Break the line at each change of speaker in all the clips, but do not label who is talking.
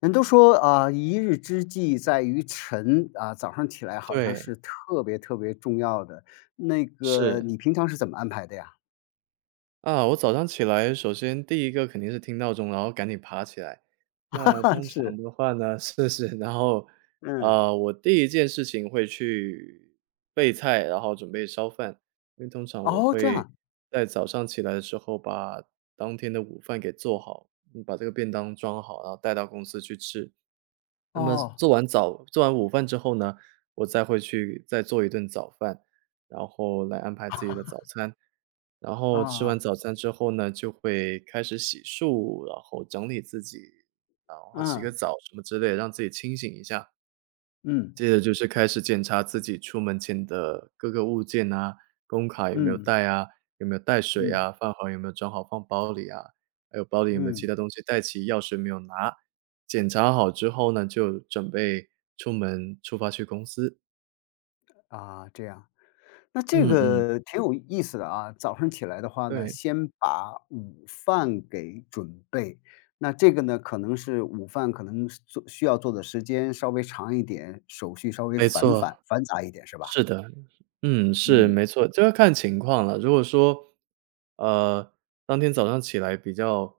人都说啊，一日之计在于晨啊，早上起来好像是
对，
特别特别重要的。那个
是。
你平常是怎么安排的呀？
我早上起来，首先第一个肯定是听闹钟，然后赶紧爬起来。那 通常
是，
的话呢 然后，
嗯，
我第一件事情会去备菜，然后准备烧饭。因为通常我
哦，这
会
样，
在早上起来的时候把当天的午饭给做好，把这个便当装好，然后带到公司去吃。那么
哦，
做完午饭之后呢，我再会去再做一顿早饭，然后来安排自己的早餐。然后吃完
啊，
早餐之后呢，就会开始洗漱，然后整理自己，然后洗
嗯，
个澡什么之类的让自己清醒一下。
嗯，
接着就是开始检查自己出门前的各个物件啊，工卡有没有
嗯，
带啊，有没有带水
嗯，
啊，饭盒有没有装好放包里啊，还有包里有没有其
嗯，
他东西带齐，钥匙没有拿。检查好之后呢，就准备出门出发去公司。
啊，这样。那这
嗯嗯，
个挺有意思的啊，早上起来的话呢，
对，
先把午饭给准备。那这个呢，可能是午饭可能是做需要做的时间稍微长一点，手续稍微
没
繁
错，
繁繁杂一点是吧？
是的。嗯，是，
嗯，
没错，这要看情况了。如果说，呃，当天早上起来比较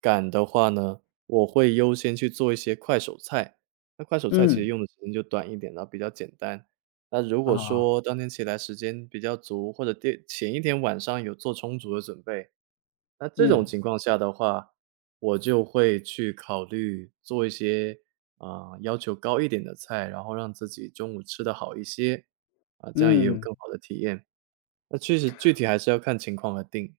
赶的话呢，我会优先去做一些快手菜。那快手菜其实
嗯，
用的时间就短一点，然后比较简单。那如果
啊，
说当天起来时间比较足，或者第前一天晚上有做充足的准备，那这种
嗯，
情况下的话，我就会去考虑做一些，要求高一点的菜，然后让自己中午吃的好一些，啊，这样也有
嗯，
更好的体验。那确实具体还是要看情况而定。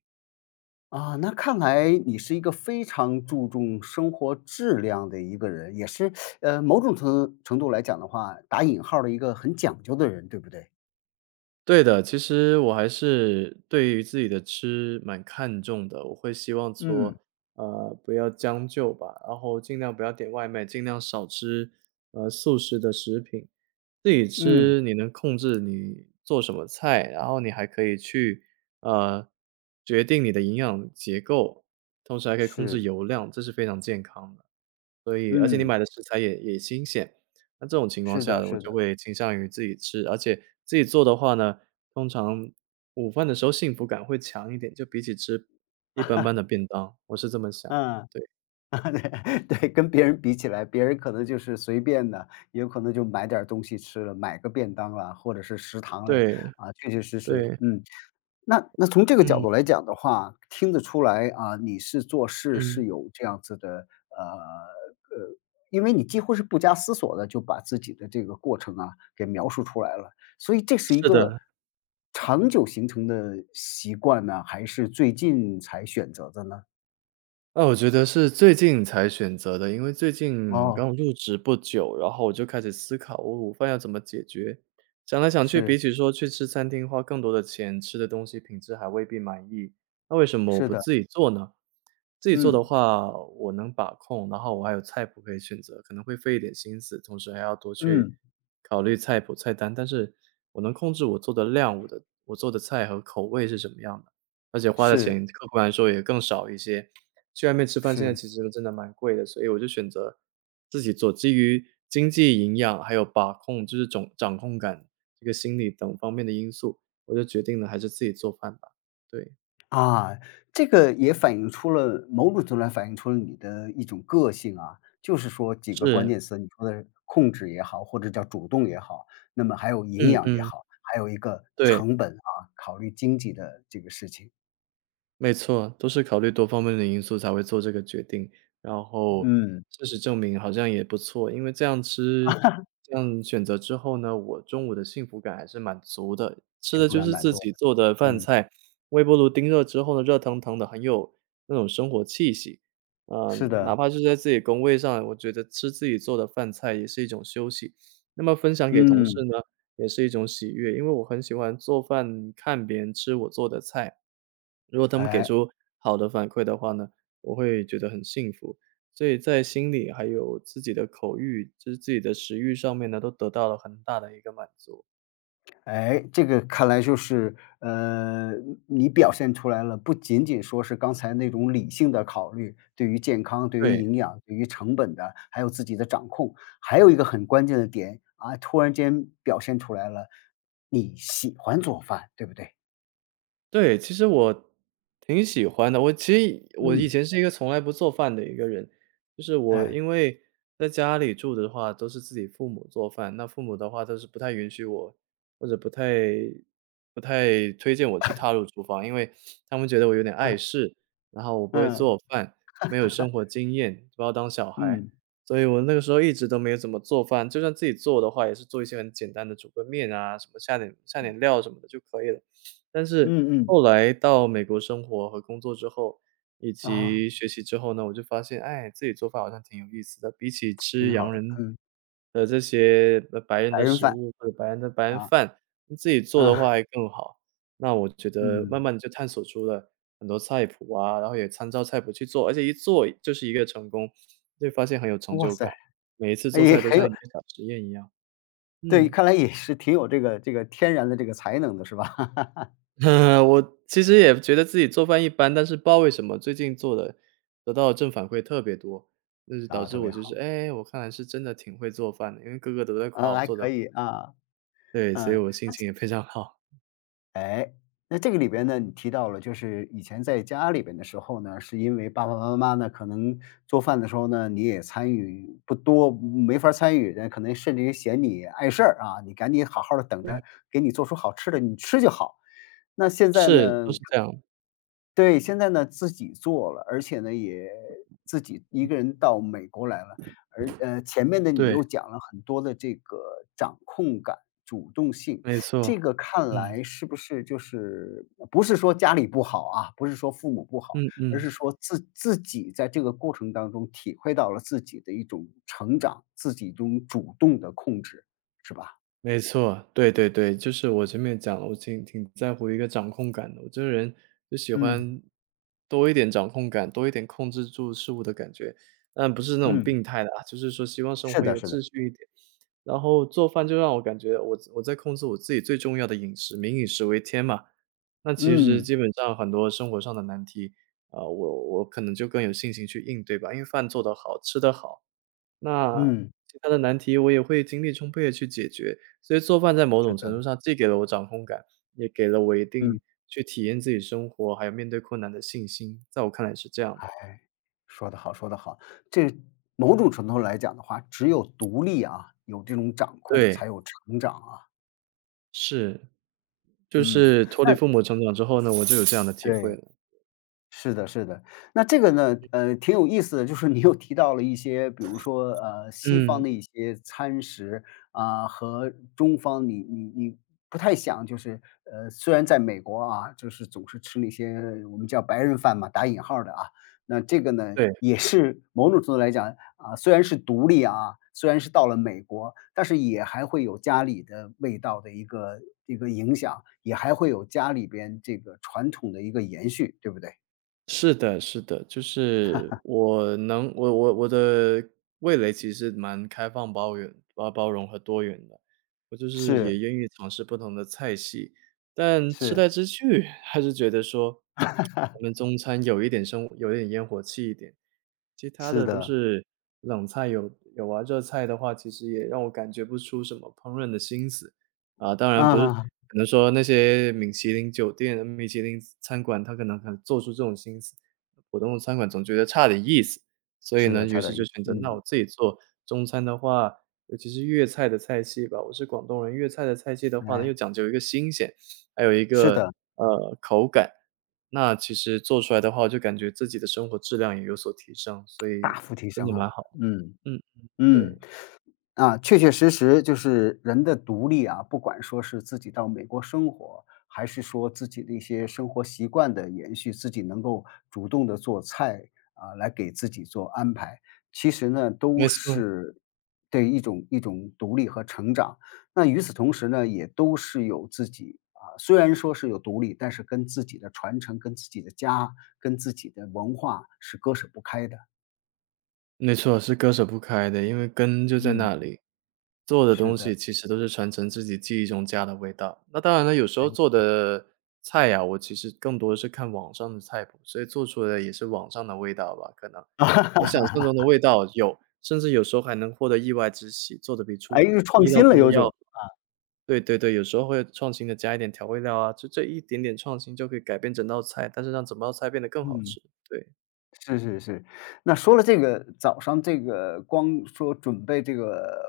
啊，那看来你是一个非常注重生活质量的一个人，也是，某种程度来讲的话，打引号儿的一个很讲究的人，对不对？
对的，其实我还是对于自己的吃蛮看重的，我会希望说，
嗯，
不要将就吧，然后尽量不要点外卖，尽量少吃，速食的食品。自己
嗯，
吃你能控制你做什么菜，然后你还可以去，呃，决定你的营养结构，同时还可以控制
是，
油量，这是非常健康的。所以而且你
嗯。
买的食材也新鲜，那这种情况
是的
下我
是的，
就会倾向于自己吃，而且自己做的话呢，通常午饭的时候幸福感会强一点，就比起吃一般般的 便当，我是这么想。
嗯，
对，
对对，跟别人比起来，别人可能就是随便的，也有可能就买点儿东西吃了，买个便当啦，或者是食堂嘞，
对，
啊，确确实实，
对，
嗯，那从这个角
嗯，
度来讲的话，听得出来啊，你是做事
嗯，
是有这样子的，呃呃，因为你几乎是不加思索的就把自己的这个过程啊，给描述出来了，所以这是一
是
个
的。
长久形成的习惯呢，还是最近才选择的呢？
啊，我觉得是最近才选择的，因为最近
哦，
刚入职不久，然后我就开始思考我午饭要怎么解决。想来想去，
是，
比起说去吃餐厅花更多的钱，吃的东西品质还未必满意，那为什么我
是
不
的，
自己做呢？自己做的
嗯，
话，我能把控，然后我还有菜谱可以选择，可能会费一点心思，同时还要多去
嗯。
考虑菜谱、菜单。但是我能控制我做的量，我做的菜和口味是什么样的，而且花的
是，
钱客观来说也更少一些。去外面吃饭现在
是。
其实真的蛮贵的，所以我就选择自己做。基于经济、营养还有把控，就是总掌控感、这个心理等方面的因素，我就决定了还是自己做饭吧。对，
啊，这个也反映出了某种程度上反映出了你的一种个性啊，就是说几个关
是，
键词，你说的控制也好，或者叫主动也好，那么还有营
嗯
养也
嗯，
好，还有一个
对。
成本啊，考虑经济的这个事情。
没错，都是考虑多方面的因素才会做这个决定。然后
嗯，
事实证明好像也不错，因为这样选择之后呢，我中午的幸福感还是蛮足的。吃
幸
的
福
就
感
是
蛮
自
多
己
的，
做的饭
嗯，
菜，微波炉叮热之后呢，热腾腾的，很有那种生活气息。
是
哪
的，
怕是在自己工位上，我觉得吃自己做的饭菜也是一种休息。那么分享给同事
嗯，
呢，也是一种喜悦，因为我很喜欢做饭，看别人吃我做的菜。如果他们给
哎。
出好的反馈的话呢，我会觉得很幸福。所以在心里还有自己的口欲，就是自己的食欲上面呢，都得到了很大的一个满足。
哎，这个看来就是，你表现出来了，不仅仅说是刚才那种理性的考虑，对于健康、对于
对，
营养、对于成本的，还有自己的掌控，还有一个很关键的点啊，突然间表现出来了，你喜欢做饭，对不对？
对，其实我挺喜欢的。我其实我以
嗯，
前是一个从来不做饭的一个人，就是我
哎，
因为在家里住的话，都是自己父母做饭，那父母的话都是不太允许我，或者不太推荐我去踏入厨房，因为他们觉得我有点碍事，然后我不会
嗯
做饭，没有生活经验，把我当小孩，
嗯
所以我那个时候一直都没有怎么做饭，就算自己做的话，也是做一些很简单的，煮个面啊，什么下点料什么的就可以了。但是
嗯嗯，
后来到美国生活和工作之后，以
啊，
及学习之后呢，我就发现，哎，自己做饭好像挺有意思的。比起吃
挺好
洋
的，
人
嗯，
的这些白人
白
的
人
食
饭
物或者白人
啊，
饭，自己做
嗯
的话还更好。那我觉得慢
嗯，
慢地就探索出了很多菜谱啊，然后也参照菜谱去做，而且一做就是一个成功，就发现很有成
哇
就
塞，
感。每一次
哎
做
也
菜都
很
像
有，
一个小实验一样。
对，
嗯。
看来也是挺有这个天然的这个才能的，是吧？
我其实也觉得自己做饭一般，但是不知道为什么最近做的得到的正反馈特别多，就是导
啊，
致
特
我
别
就是，
好，
哎，我看来是真的挺会做饭的，因为哥哥都在夸
嗯，
我
还
做的
可以，啊，
对，所以
嗯。
我心
那
情也非常好。
哎，那这个里边呢，你提到了，就是以前在家里边的时候呢，是因为爸爸妈妈呢，可能做饭的时候呢，你也参与不多，没法儿参与，那可能甚至于嫌你碍事儿啊，你赶紧好好的等
对，
着，给你做出好吃的，你吃就好。那现在
是，都
呢，
是这样，
对，现在呢自己做了，而且呢也自己一个人到美国来了，而前面的你
对，
又讲了很多的这个掌控感、主动性，
没错，
这个看
嗯，
来是不是就是不是说家里不好啊，不是说父母不好，
嗯
而
嗯。
是说自己在这个过程当中体会到了自己的一种成长，自己一种主动的控制，是吧？
没错，对对对，就是我前面讲了，挺在乎一个掌控感的，我这个人就喜
嗯，
欢多一点掌控感，多一点控制住事物的感觉，但不是那种
嗯，
病态的啊，就是说希望生
是
活
的
有
是的，
秩序一点。然后做饭就让我感觉我在控制我自己最重要的饮食，民以食为天嘛。那其实
嗯，
基本上很多生活上的难题，啊、我可能就更有信心去应对吧，因为饭做得好，吃得好，那
嗯，
其他的难题我也会精力充沛的去解决，所以做饭在某
是
种程
的，
度上既给了我掌控感，也给了我一定
嗯，
去体验自己生活，还有面对困难的信心，在我看来是这样的。
哎，说得好说得好。这某种程度来讲的话，只有独立啊，有这种掌控
对，
才有成长啊。
是，就
嗯，
是脱离
那
父母成长之后呢，我就有这样的体会
对。
了。
是的，是的。那这个呢，挺有意思的，就是你又提到了一些，比如说，西方
嗯，
的一些餐食啊，和中方你不太想就是，虽然在美国啊，就是总是吃那些我们叫白人饭嘛，打引号儿的啊，那这个呢，
对。
也是某种程度来讲啊，虽然是独立啊，虽然是到了美国，但是也还会有家里的味道的一个一个影响，也还会有家里边这个传统的一个延续，对不对？
是的，是的，我我的味蕾其实蛮开放、包容、包容和多元的，我就是也
是，
愿意尝试不同的菜系，但吃
是
来吃去还是觉得说，我们 中餐有一点生，有一点烟火气一点，其他
是
的都
的，
是冷菜有有啊，热菜的话其实也让我感觉不出什么烹饪的心思。啊，当然不是
啊，
可能说那些米其林酒店、米其林餐馆，他可能做出这种心思，普通的餐馆总觉得差点意思。所以
是
呢，
的，
于
差
是
点
就
意思，
选择那我
嗯，
自己做。中餐的话，尤其是粤菜的菜系吧，我是广东人，粤菜的菜系的话呢，又
哎，
讲究一个新鲜，还有一
是
个，
的，
口感。那其实做出来的话，我就感觉自己的生活质量也有所提升，所以
大幅提
真
升
的蛮
哈，
好。
嗯，
嗯嗯，
嗯。
对，
啊，确确实实就是人的独立啊，不管说是自己到美国生活，还是说自己的一些生活习惯的延续，自己能够主动的做菜，啊，来给自己做安排，其实呢，
没
都
错。
是对一种一种独立和成长。那与此同时呢，也都是有自己啊，虽然说是有独立，但是跟自己的传承、跟自己的家、跟自己的文化是割舍不开的。
没错，是割舍不开的，因为根就在
嗯，
那里。做的
是
东
的，
西其实都是传承自己记忆中家的味道。那当然了，有时候
哎，
做的菜呀，我其实更多的是看网上的菜谱，所以做出来的也是网上的味道吧，可能。我想象中的味道有，甚至有时候还能获得意外之喜，做的比
哎，
出
又创
意料
新了
中的
有种。
要对对对，有时候会创新的加一点调味料啊，就这一点点创新就可以改变整道菜，但是让整道菜变得更好
嗯，
吃，对，
是是是，那说了这个早上这个光说准备这个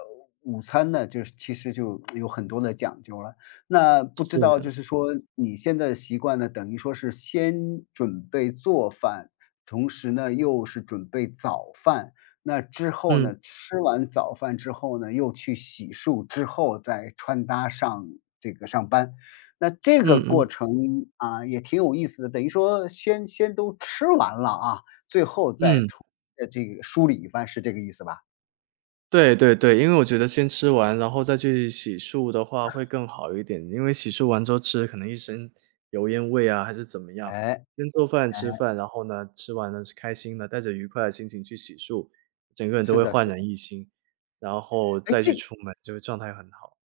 午餐呢，就是其实就有很多的讲究了。那不知道
是。
就是说你现在的习惯呢，等于说是先准备做饭，同时呢又是准备早饭，那之后
嗯，
呢，吃完早饭之后呢，又去洗漱之后再穿搭上这个上班。那这
嗯
个过
嗯
程啊，也挺有意思的，等于说先都吃完了啊，最后再
嗯。
图这个梳理一番，是这个意思吧？
对对对，因为我觉得先吃完，然后再去洗漱的话会更好一点，因为洗漱完之后吃，可能一身油烟味啊，还是怎么样。
哎，
先做饭
哎，
吃饭，然后呢，吃完了是开心的，带着愉快的心情去洗漱，整个人都
是
会
的是
焕然
的。
一新，然后
哎
再去
这
出门，就会状态很好。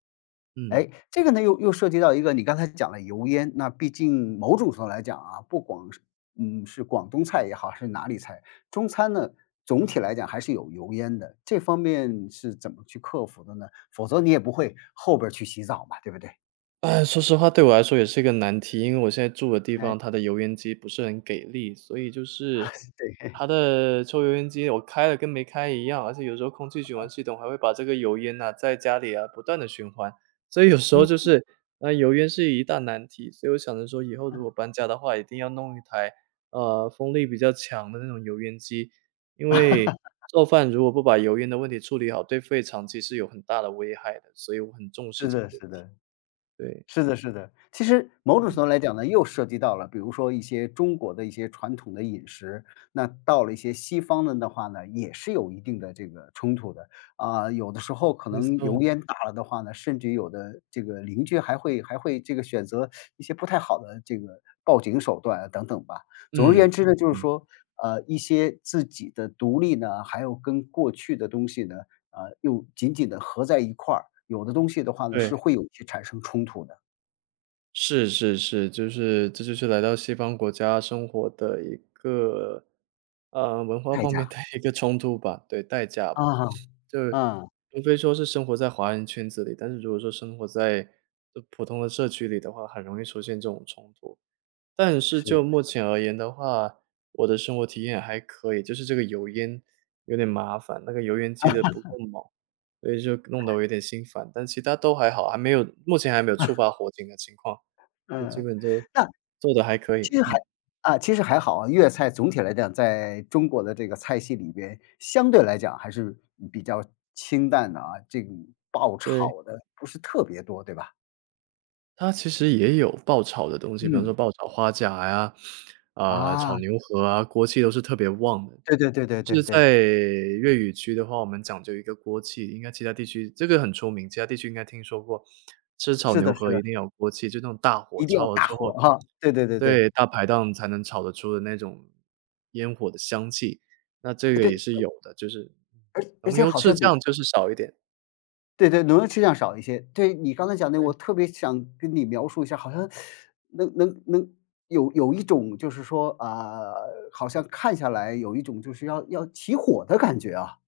嗯。
这个呢，又又涉及到一个你刚才讲了油烟，那毕竟某种程度来讲啊，不光是嗯，是广东菜也好，还是哪里菜，中餐呢，总体来讲还是有油烟的，这方面是怎么去克服的呢？否则你也不会后边儿去洗澡嘛，对不对？
哎，说实话，对我来说也是一个难题，因为我现在住的地
哎，
方，它的油烟机不是很给力，所以就是
对，
它的抽油烟机我开了跟没开一样，而且有时候空气循环系统还会把这个油烟呐、在家里啊不断的循环，所以有时候
嗯，
就是那油烟是一大难题，所以我想着说以后如
嗯，
果搬家的话，一定要弄一台风力比较强的那种油烟机，因为做饭如果不把油烟的问题处理好，对肺长期是有很大的危害的，所以我很重视
是
这个
的
问
是
题，
的。
对。
是的，是的。其实某种程度来讲呢，又涉及到了，比如说一些中国的一些传统的饮食，那到了一些西方的的话呢，也是有一定的这个冲突的。啊，有的时候可
没
能
错，
油烟大了的话呢，甚至有的这个邻居还会这个选择一些不太好的这个报警手段啊等等吧。总而言
嗯，
之呢，就是
嗯，
说，一些自己的独立呢，还有跟过去的东西呢，又紧紧的合在一块儿，有的东西的话呢，
对，
是会有一些产生冲突的。
是是是，就是这就是来到西方国家生活的一个，文化
代
方面
价，
的一个冲突吧，对，代价
啊，
吧。就是
嗯，
无非说是生活在华人圈子里，但是如果说生活在就普通的社区里的话，很容易出现这种冲突。但是
是
就
的，
目前而言的话，我的生活体验还可以，就是这个油烟有点麻烦，那个油烟机的不够猛，所以就弄得我有点心烦，但其他都还好，还没有目前还没有触发火警的情况，就基
嗯。
本都
那
做的还可以，
其实还
嗯，
啊，其实还好啊，粤菜总体来讲，在中国的这个菜系里边，相对来讲还是比较清淡的啊，这种爆
对。
炒的不是特别多，对吧？
它其实也有爆炒的东西，比方说
嗯，
爆炒花甲呀，啊，炒
啊，
牛河啊，锅气都是特别旺的。
对对对对
就是
对对，
在粤语区的话，我们讲究一个锅气，应该其他地区这个很出名，其他地区应该听说过，吃炒
是
牛
的是
河
的
一
是
定要
的，
有锅气，就那种大火
一定要
炒了
大
之
火
后，
哈，对对对对，
对，大排档才能炒得出的那种烟火的香气，那这
哎
个也
对，
是有的，就是嗯
而而
浓
且
油
好
赤
像得
酱就是少一点，
对对，能量质量少一些。对，你刚才讲的，我特别想跟你描述一下，好像能有一种就是说，啊，好像看下来有一种就是要起火的感觉啊。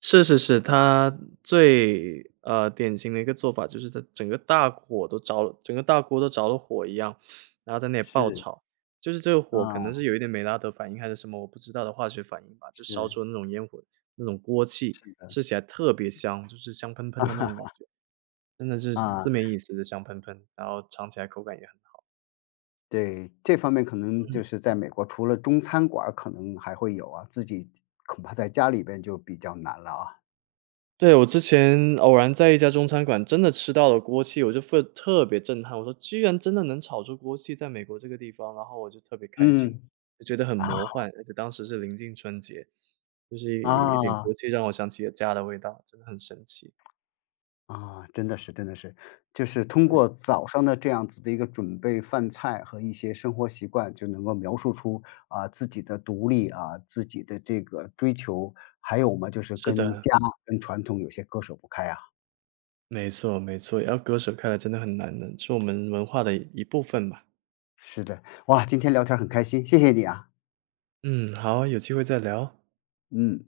是是是，它最典型的一个做法就是它整个大火都着了整个大锅都着了火一样，然后在那里爆
是，
炒。就是这个火可
啊，
能是有一点美拉德反应还是什么我不知道的化学反应吧，就烧
是，
出那种烟火那种锅气，
是的。
吃起来特别香，就是香喷喷的那种感觉，真的是
啊，
字面意思的香喷喷，然后尝起来口感也很
对，这方面可能就
好。
是在美国，除了中餐馆儿可能还会有啊，自己恐怕在家里边就比较难了啊。
对，我之前偶然在一家中餐馆真的吃到了锅气，我就会特别震撼，我说居然真的能炒出锅气，在美国这个地方，然后我就特别开心，
嗯，
就觉得很
啊，
魔幻，而且当时是临近春节，就是一点
啊。
锅气让我想起了家的味道，真的很神奇。
啊，真的是真的是，就是通过早上的这样子的一个准备饭菜和一些生活习惯，就能够描述出啊自己的独立啊，自己的这个追求，还有嘛就是
是
跟
的，
家跟传统有些割舍不开啊。
没错没错，要割舍开来真的很难的，是我们文化的一部分吧。
是的，哇，今天聊天很开心，谢谢你啊，
嗯，好，有机会再聊。
嗯。